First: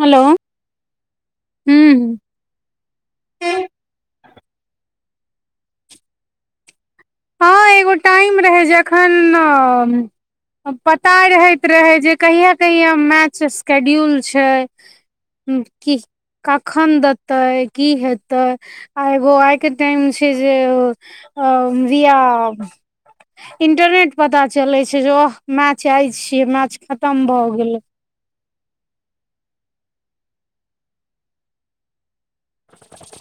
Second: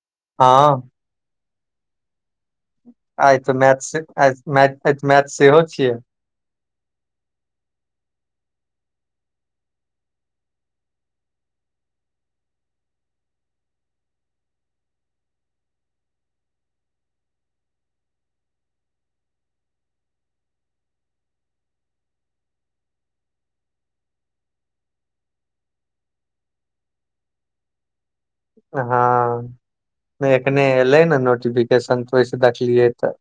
Hello हँ ह्म आय त मैच मैच सेहो छियै हँ एगो टाइम रहै जखन पता रहैत रहै जे कहिया कहिया मैच स्केड्यूल छै हूँ कखन देतै की हेतै आ एगो आइके टाइम छै जे अ रिया इंटरनेट पता चलै छै जे ओह मैच आय छियै मैच खतम भऽ गेल हँ एखने एलै ने नोटिफिकेशन ओहिस देखलियै तऽ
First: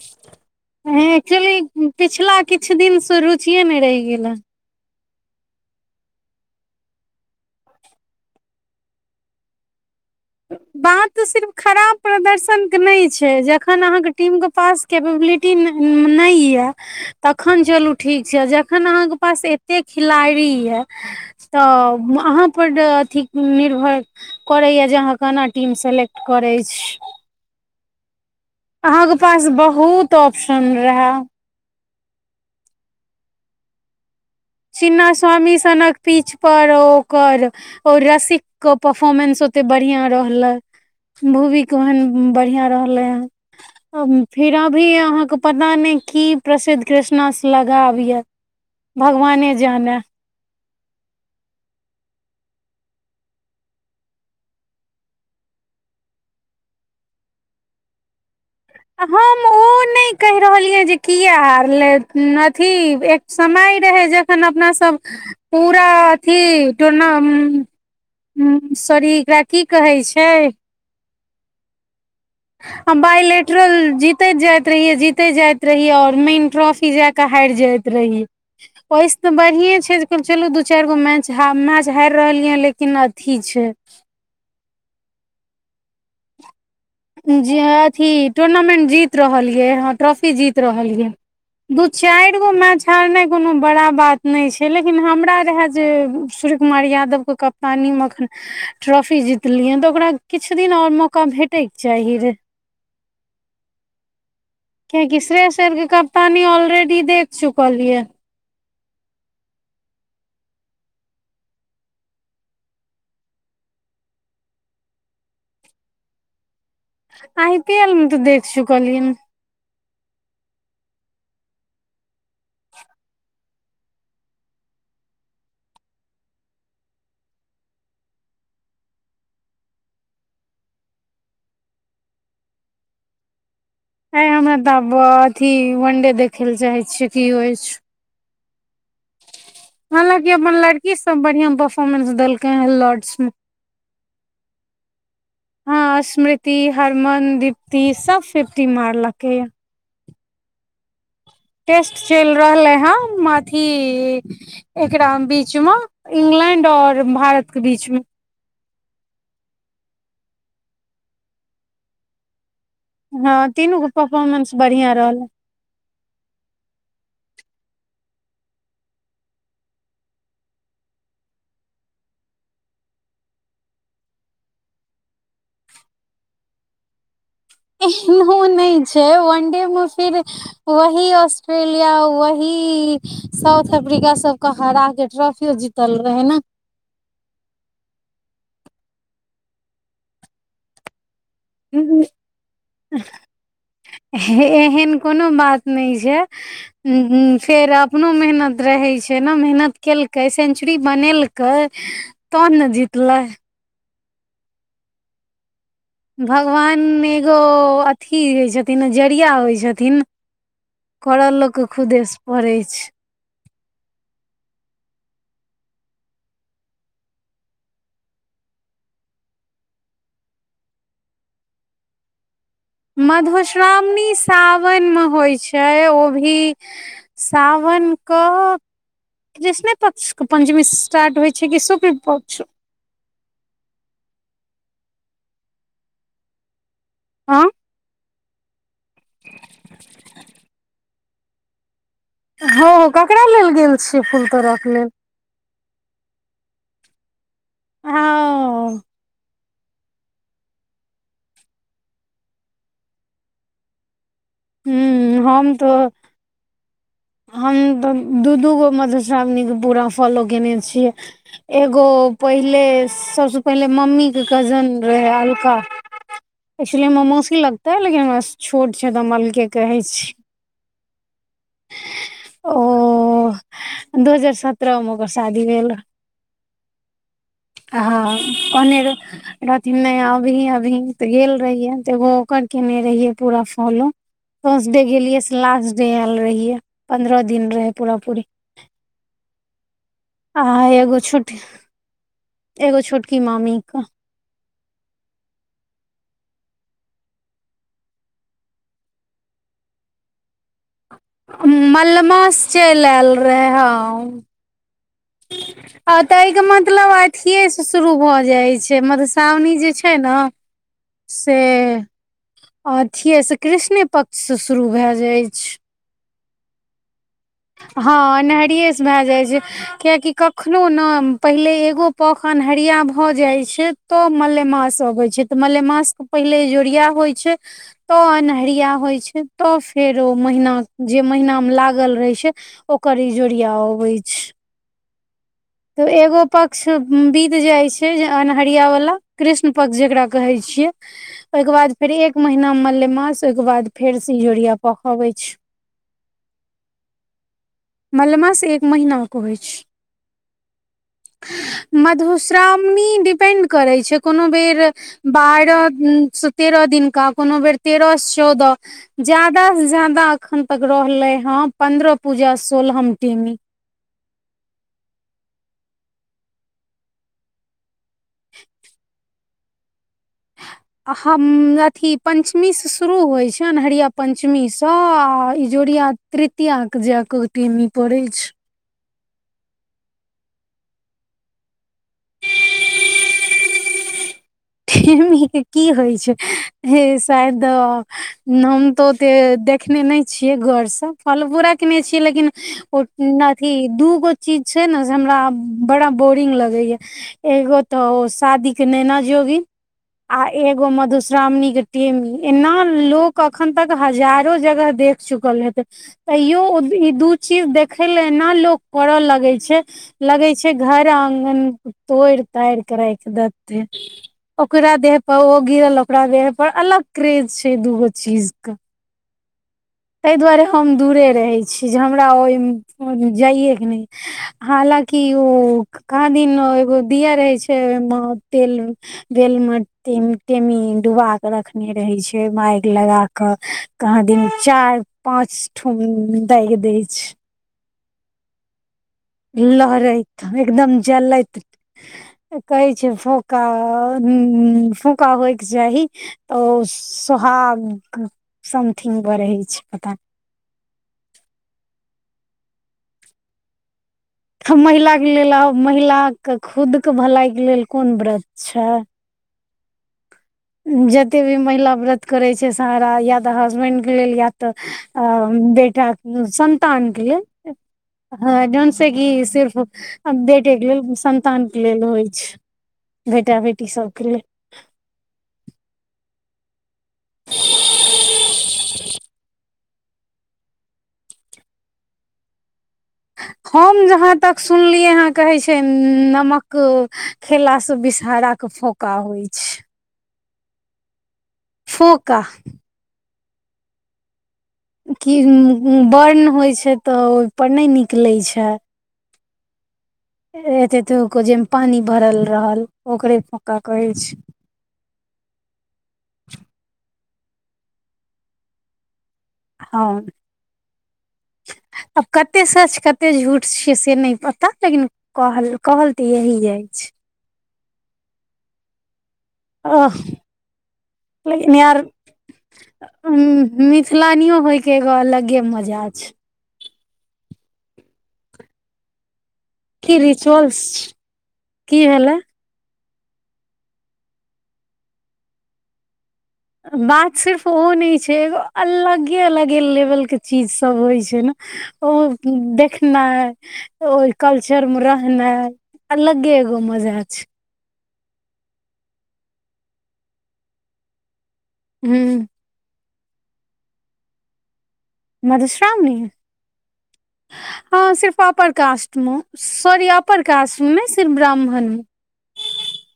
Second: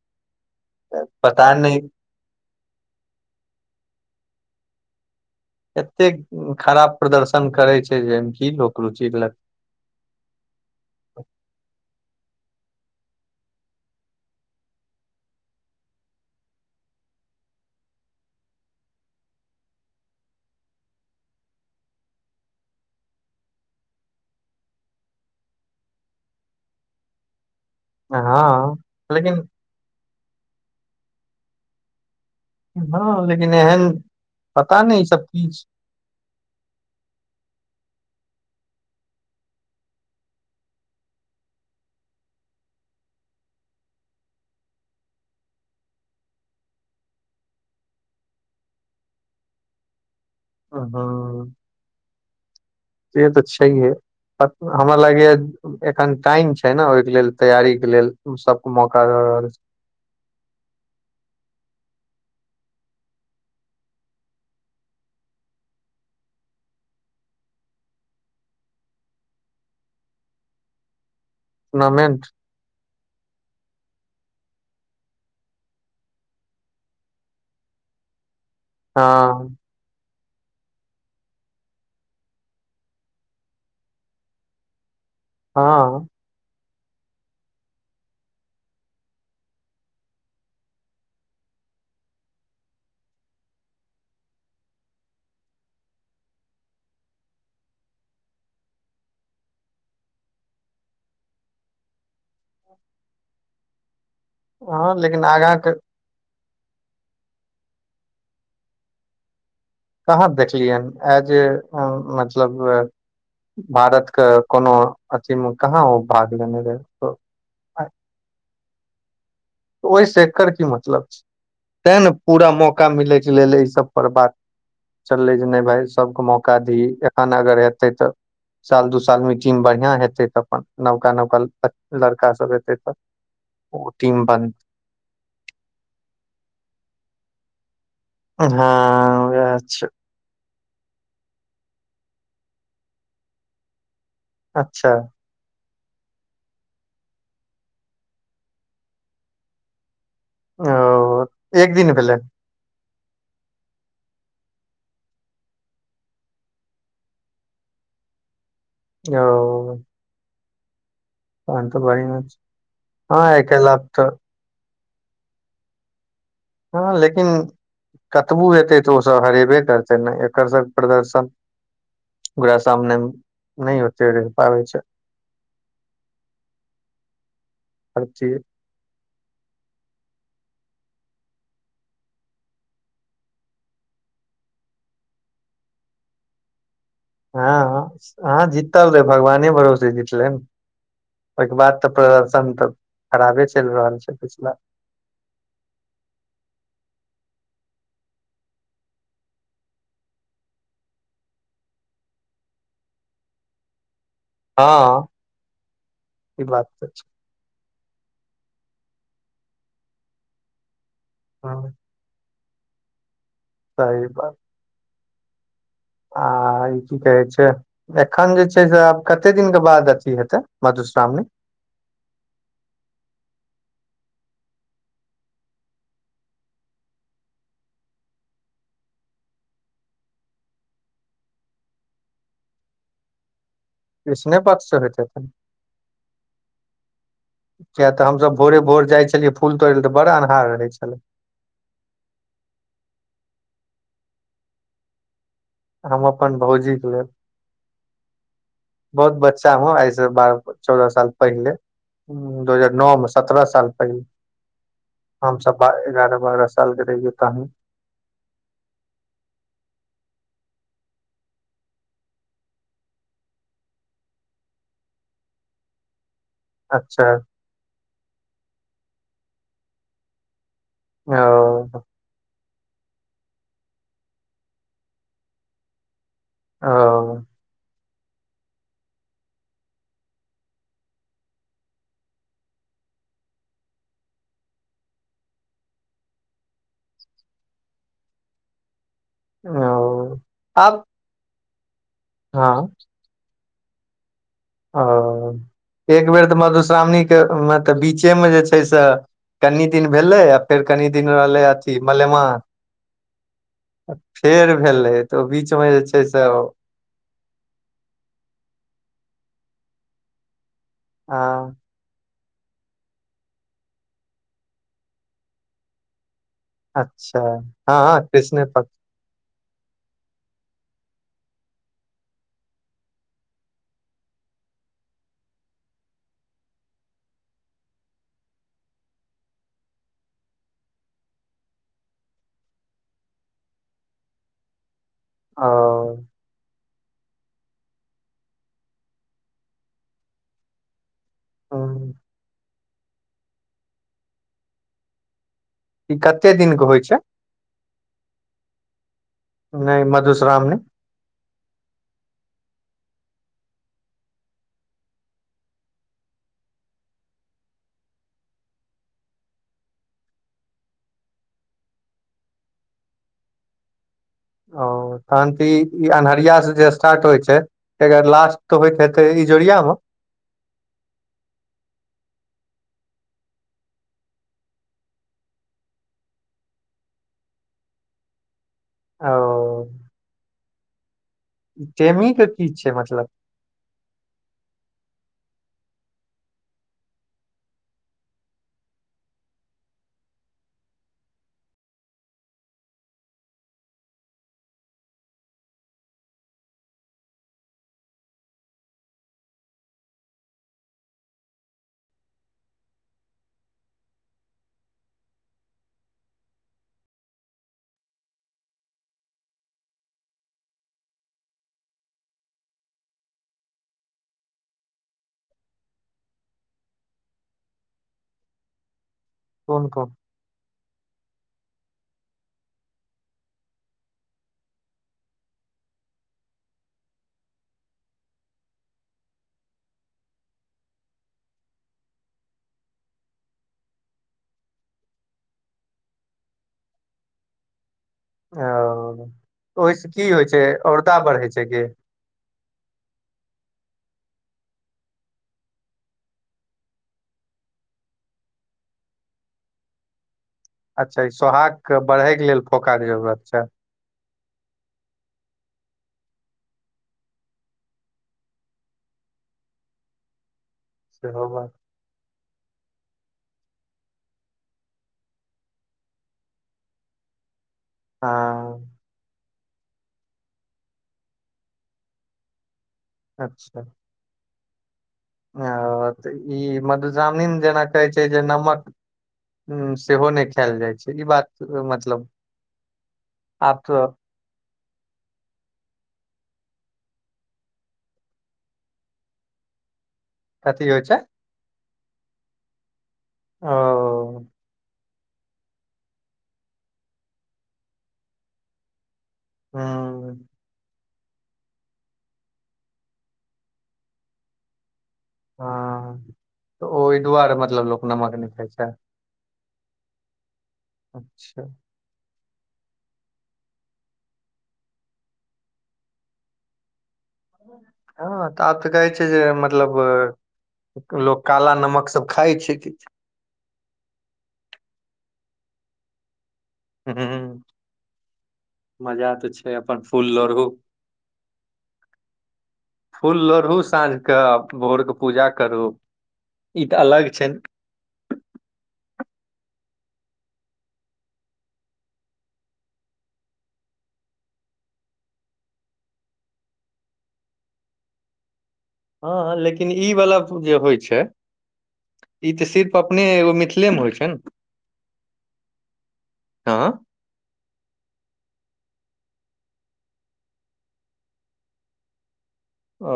पता नहि पिछिला किछु दिनसँ रुचिे नहि रहि गेल हन एते खराब प्रदर्शन करे छै जाहिमे कि लोक रुचि लैत बात तऽ सिर्फ खराब प्रदर्शनक के नहि छै जखन अहाँके टीम के पास केपेबलिटी नहि या एखन चलू ठीक छै जखन अहाँके पास एतेक खिलाड़ी यए तऽ अहाँ पर अथी निर्भर करैय जे केना टीम सेलेक्ट करै छी हँ अहाँके पास लेकिन बहुत ऑप्शन रहए हँ लेकिन एहन पता नहि ई छिन्हहां सब की स्वामी सनक पीच पर ओकर ओ रसिक के परफोर्मेंस ओते बढ़िया रहले भूविके ओहन बढ़िया रहले हन फिर अभी अहाँके पता नहि की प्रसिद्ध कृष्णा लगाव यऽ भगवाने जाने हँ सेह त छैहे हमरा लागैया एखन टाइम छै ने ओहिके लेल तैयारीक के लेल उ सब मौका हम रह रहल ओ नहि कहि रहलियै जे किया हारलै अथी एक समय रहै जखन अपना सब पूरा अथी टूना सॉरी एकरा की कहै छै टूनामेंट आ बाइलेटरल जीतैत जाइत रहिये जीते जाइत रहिये और मेन ट्रॉफी जय के हारि जाइत रहियै ओहिस तऽ हँ बढ़िए छै चलू दू चारि गो मैच मैच हारि रहलिय लेकिन अथी छै हँ जी अथी टूर्नामेंट जीत रहल ये ह ट्रॉफी जीत रहल ये दू चारि गो मैच हारनाइ कोनो बड़ा बात नहि छै लेकिन हमरा रहय जे सूर्य कुमार यादव के कप्तानी मे अखन ट्रॉफी जीतलियनि तऽ ओकरा किछु दिन आओर मौका भेटैके चाही रहए हँ कियाकी लेकिन आगाँ श्रेष आर के कप्तानी ऑलरेडी देख चुकल ये कहाँ देखलियनि एज मतलब भारत के कोनो अथी मे कहाँ ओ भाग लेने रहे आइ पी एल मे तऽ देख छुकलिय ओहिसँ एकर की मतलब छै तैं ने पूरा मौका मिलैके लेल एहि सब पर बात चललै जे नहि भाय सभके मौका ही एखन अगर हेतै तऽ साल दू साल मे टीम बढ़िया हेतै तऽ अपन नवका नवका लड़का सब हेतै तऽ ओ टीम आइ ब तऽ आब अथी वन डे देखे ल चाहे छियै की होइ हँ वैह छै हांलाकि अपन लड़की सब बढ़ियां परफोर्मेंस देलकै ह लॉर्ड्स में अच्छा हॅं स्मृति हरमन दिप्ति सब फिफ्टी मारलक ये ओ एक दिन टेस्ट भेलै चलि रहलै हँ अथी एकरा बीच मे इंगलैंड और भारत के बीच मे ओ तहन तऽ बढ़िया छै हँ आइ काल्हि तीनू गो आब तऽ परफोर्मेंस बढ़िया रहलै हँ लेकिन कतबो हेतै तऽ ओसभ हरेबे करतै ने एकर सभ प्रदर्शन ओकरा सामने नै ओते रहि पाबै छै हर एन चीज नहि छै वनडे मे फिर वही ऑस्ट्रेलिया वही साउथ अफ्रीका सबके हरा के ट्रॉफियो जीतल रहे ने हँ अहाँ जीतल रहै भगवाने भरोसे जीतले ने ओहिके बाद ने तऽ प्रदर्शन तऽ खराबे चलि रहल छै हे- पिछला एहन कोनो बात नहि छै उ फेर अपनो मेहनत रहे छै ने मेहनत केलकै सेंचुरी बनेलकै कै तऽ ने जितलै हँ ई बात तऽ भगवान छै एगो अथि होइ छथिन जरिया होइ छथिन करऽ लोकके हँ, खुदेस पड़ै छै सही बात आ ई की कहै छै एखन जे छै से आब कते दिनके बाद अथी हेतै मधुश्रावणी मधुश्रावणी सावनमे होइ छै ओ भी सावन कऽ कृष्णे पक्षके पञ्चमी स्टार्ट होइ छै कि शुक्ल पक्षसे कृष्णे पकक्ष सॅं होेइत हैते आँ किया तऽ हमसभ भोरे भोर जाइ छलियै फूल तोड़य लए तऽ बड़ा अन्हार रहै छलै हँ ककरा लेल गेल छियै फूल तोरक लेल हम अपन भौजीक लेल हँ बहुत बच्चा ह आइस बारह चौदह साल पहिले दू हजार नओ मे सत्रह साल पहिले हूँ हम सब तो एगारह बारह सालके रहिए हम तऽ दू दू गो मधुश्रावणीके पूरा फॉलो कयने छियै एगो पहिले सबसे पहिले मम्मी के कजन रहे अलका [inaudible] एक्चुअली मे हमर मौसी लगतै लेकिन हमरा से छोट छै तऽ हम अलके कहै छी ओ ओ दू हजार सत्रह मे ओकर शादी भेल ओ हॉं कहने रह रहथिन नहि अभी अभी तऽ गेल रहियै तऽ एगो ओकर केने रहियै पूरा फॉलो फर्स्ट डे गेलियै से लास्ट डे आयल रहियै पन्द्रह दिन रहै पूरा पूरी ओ आइ आब एगो छुट हँ एगो छुट कि मामी कऽ ओ एक बेर तऽ मधुश्रावणी के तऽ बीचे मे जे छै से कनी दिन भेलै आ फेर कनि दिन रहलै अथि मलमा मलेमास से चलि आयल रहे आ हँ फेर भेलै तऽ बीचमे जे आ छै से ताहि के ओ मतलब अथिएसँ शुरू भऽ जाइ छै मधुश्रावणी जे छै ने से ओ अथिये से कृष्णे पक्षसँ शुरू भए जाइत छै अच्छा हँ कृष्ण पक्ष भए जाइ छै कियाकि कखनो ने पहिले एगो पख अन्हरिया भऽ जाइत छै तब मलेमास अबै छै तऽ मलेमास के पहिले इजोरिया होइ छै तऽ अन्हरिया होय छै तऽ फेर ओ महीना जे महिना मे लागल रहे छै ओकर इजोरिया अबैत छै ओ एगो पख सब बीत जाय छै अन्हरिया वाला कृष्ण पक्ष जेकरा कहे छियै ओहिके बाद हूँ फेर एक महिना मलेमास ओहिके बाद फेर से इजोरिया पख अबैत छै ई कते दिन के होइ छै मलेमासँ एक महिनाके होइत छै नहि मधुश्रावणी मधुश्रावणी डिपेन्ड करैत छै कोनो बेर बारह तेरो दिनका कोनो बेर तेरह चौदह ज्यादा से ज्यादा अखन तक रहले हँ पन्द्रह पूजा सोलहम टेमी ओ तहन त ई ई अन्हरिया से जे स्टार्ट होइ छै एखर लास्ट होइत हायत के इजरिया मे हम अथी पञ्चमीसँ शुरू होइ छनि अनहरिया पञ्चमीसँ आ ईजोरिया तृतया के जााकऽ टेमी पड़ै छै ओ टेमी के की छै मतलब टेमीक के की होइ छै ह शायद हम तऽ ओते देखने नहि छियै गोरसँ फलबो रखने छियै लेकिन ओ अथी दूगो चीज छै ने से हमरा बड़ा बोरिंग लगैया एगो तो ओ शादी के नेैना जोगिन आ एगो मधुश्रावणी के टेमी एना लोक अखन तक हजारो जगह देख चुकल हेतै तैयो ई दू चीज देखे ल एना लोक करऽ लगै छै लगै छै घर आङगन तोड़ि ताड़ि कऽ राखि देते ओकरा देह पर ओ गिरल ओकरा देह पर अलग क्रेज छै दूगो चीज के कोन कोन ताहि दुआरे हम दूरे रहै छी जे हमरा ओहिमे जाइएके नहि हालकि ओ कहा दिन एगो दिया रहे छै ओहिमे तेल तेल मेे टेमी डुबा के रखने रहे छै मारि लगा क कहाँ दिन चार पाँच ठुम दागि दै छै ओ ओहिसँ की लहड़ैत होइ छै एकदम औरदा बढ़ै जलैत छै कि कहै छै फोका फोका होइके चाही ओ तऽ सोहाग समथिंग बढ़ै छै पता अच्छा ई सोहााग के बढ़े के लेल फोका के जरूरत छै त महिलाक के लेल आ महिला के खुद के भलाई के लेल कोन व्रत छै जते सेहो भी बात महिला व्रत करै छै सारा या तऽ हसबेंड के लेल या तऽ अ बेटाक संन्तानके लेल हँ जोनस गी सिर्फ आ बेटे के लेल संन्तान के लेल होइ छै बेटा बेटी सबके लेल आ तऽ ई मधुश्रवनि में जेना कहैत छै जे नमक उ सेहो नहि खायल जाइ छै ई बात मतलब आब हम तऽ जहाँ तक सुनलियै अहाँ कहे छै नमक खेला से बिषहरा के फोका होइ छै कथी होइ छै फोका ओ कि बर्न होइ छै तऽ ओहिपर नहि निकलैत छै हूं एते एते जेहिमे पानी भरल रहल ओकरे फोका कहै छै हँ तऽ ओहि दुआरे मतलब लोक नमक नहि खाइ छै हँ अच्छा आब कतेक सच कतेक झूठ छियै से नहि पता लेकिन कहल कहल तऽ यही जाय छै हँ तऽ आब तऽ कहै छै जे मतलब ओह लोक काला लेकिन यार नमक सब खाइ छै कि मिथिलानियो होइके एगो अलगे मजा छै हुँ मजा तऽ छै अपन की फूल लोढ़ू रिचोरस कि भेले फूल लोढ़ू साँझ के भोर के पूजा करू ई तऽ अलग बात छै ने। सिर्फ ओ नहि छै एगो अलगे अलगे लेवलके चीजसभ होइ छै ने ओ देखनाय ओहि कल्चरमे रहनाइ अलगहि एकटा मजा छै। हँ मुदा ई वाला जे होइ छै। हूं ई तँ सिर्फ अपन मिथिलामे होइ छै ने। मधुश्रावणी। हँ हँ सिर्फ अपर कास्टमे नहि, सॉरी, सिर्फ ब्राह्मणमे। ओ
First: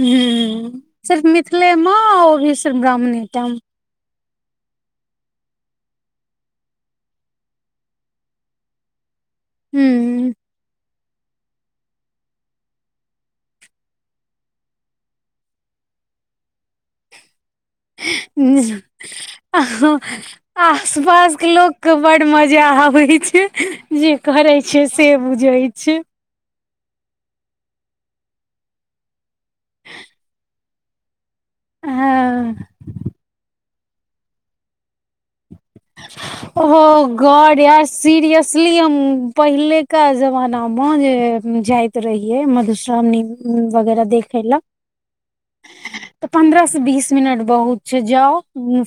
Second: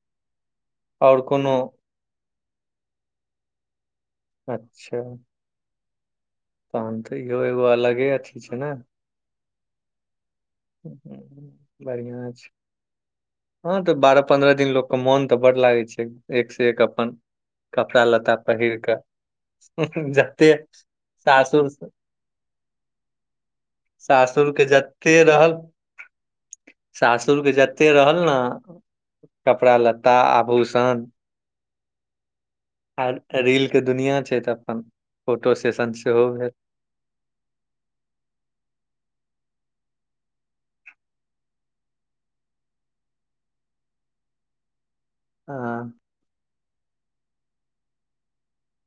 हँ, आओर सिर्फ कोनो मिथिलामे ओहो। सिर्फ़ ब्राह्मणतमे। अच्छा तहन तऽ इहो एगो अलगे अथी छै। ने हूँ बढ़िआ छै। हँ, तँ बारह पन्द्रह दिन लोकक मोन तँ बड्ड लागै छै, एक सँ एक अपन। कपड़ा लत्ता पहिर कऽ जते आस पास के सासुर लोक के बड्ड मजा अबै छै, जे सासुर करै छी से बुझै छै। सासुरके जते रहल ने। कपड़ा लत्ता आभूषण। हँ आ रीलके दुनिआँ छै। तऽ अपन फोटो सेशन सेहो भेल। अहा गॉड यार, सीरियसली हम पहिलुका जमाना मे चलि जाइतहुँ। रहियै, मधुश्रावणी वगैरह देखे लए। हँ तऽ पन्द्रह से बीस मिनट बहुत। जाउ,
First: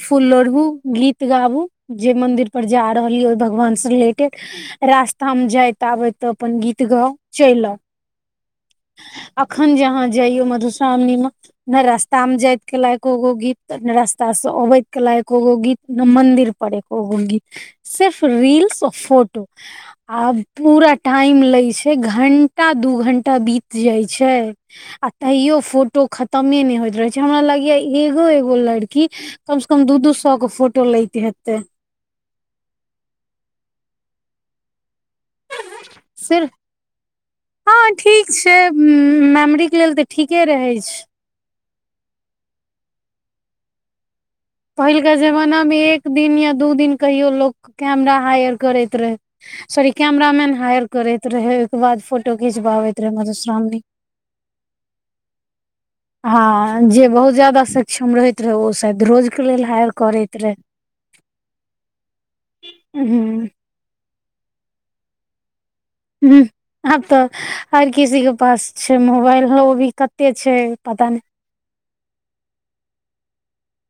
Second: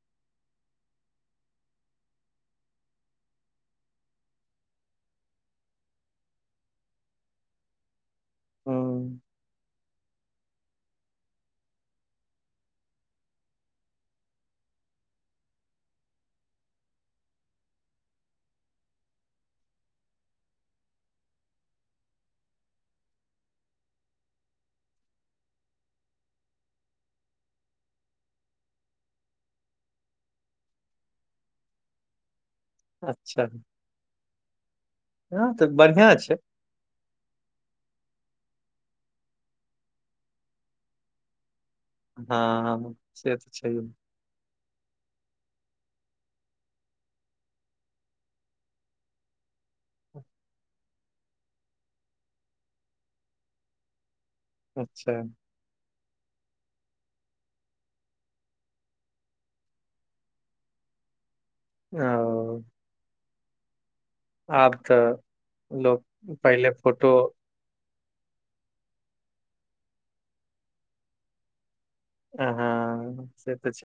फूल लोढ़ू, गीत गाबू। जे मन्दिर जा रहल छी, ओहि भगवानसँ संबंधित गीत गाबू। रास्तामे जाइत आबैत अपन गीत गाबैत रहिहऽ आ चलि आब। हूँ अखन जे अहाँ मधुश्रावणीमे जाइयौ नहि रास्ता मे जाइत के लायको गो गीत ने रास्ता से अबैत के लायक गो गीत ने मंदिर पढ़र ओ गीत तऽ सिर्फ रील्स आ फोटो आब पूरा टाइम लागि जाइत छै, घण्टा दू घण्टा बीत जाइत छै। आ तैयो फोटो खतमे नै होइत रहै छै, हमरा लगैया एगो एगो लड़की। कम सऽ कम दू-दू सए फोटो लैत हेतै। अच्छा हँ तऽ बढ़िआँ छै। सिर्फ हँ, ठीक छै। मेमरीक लेल तऽ ठीके रहै छै। हँ, से तऽ छै। पहिलका जमानामे एक दिन या दू दिनक लेल लोक कैमरा हायर करैत रहै। सॉरी, कॅमेरामैन हायर करैत रहै, ओइके बाद फोटो खिचाबैत रहै। अच्छा हँ, जे बहुत जादा सक्षम रहैत रहै, ओ शायद रोज। के लेल हायर करैत रहै। ओ हँ आब तऽ लोक। ह पहिले आब फोटो तऽ हर किसीक पास मोबाइल छै, ओहो कतेक छै, पता नै। आहँ से तऽ छै।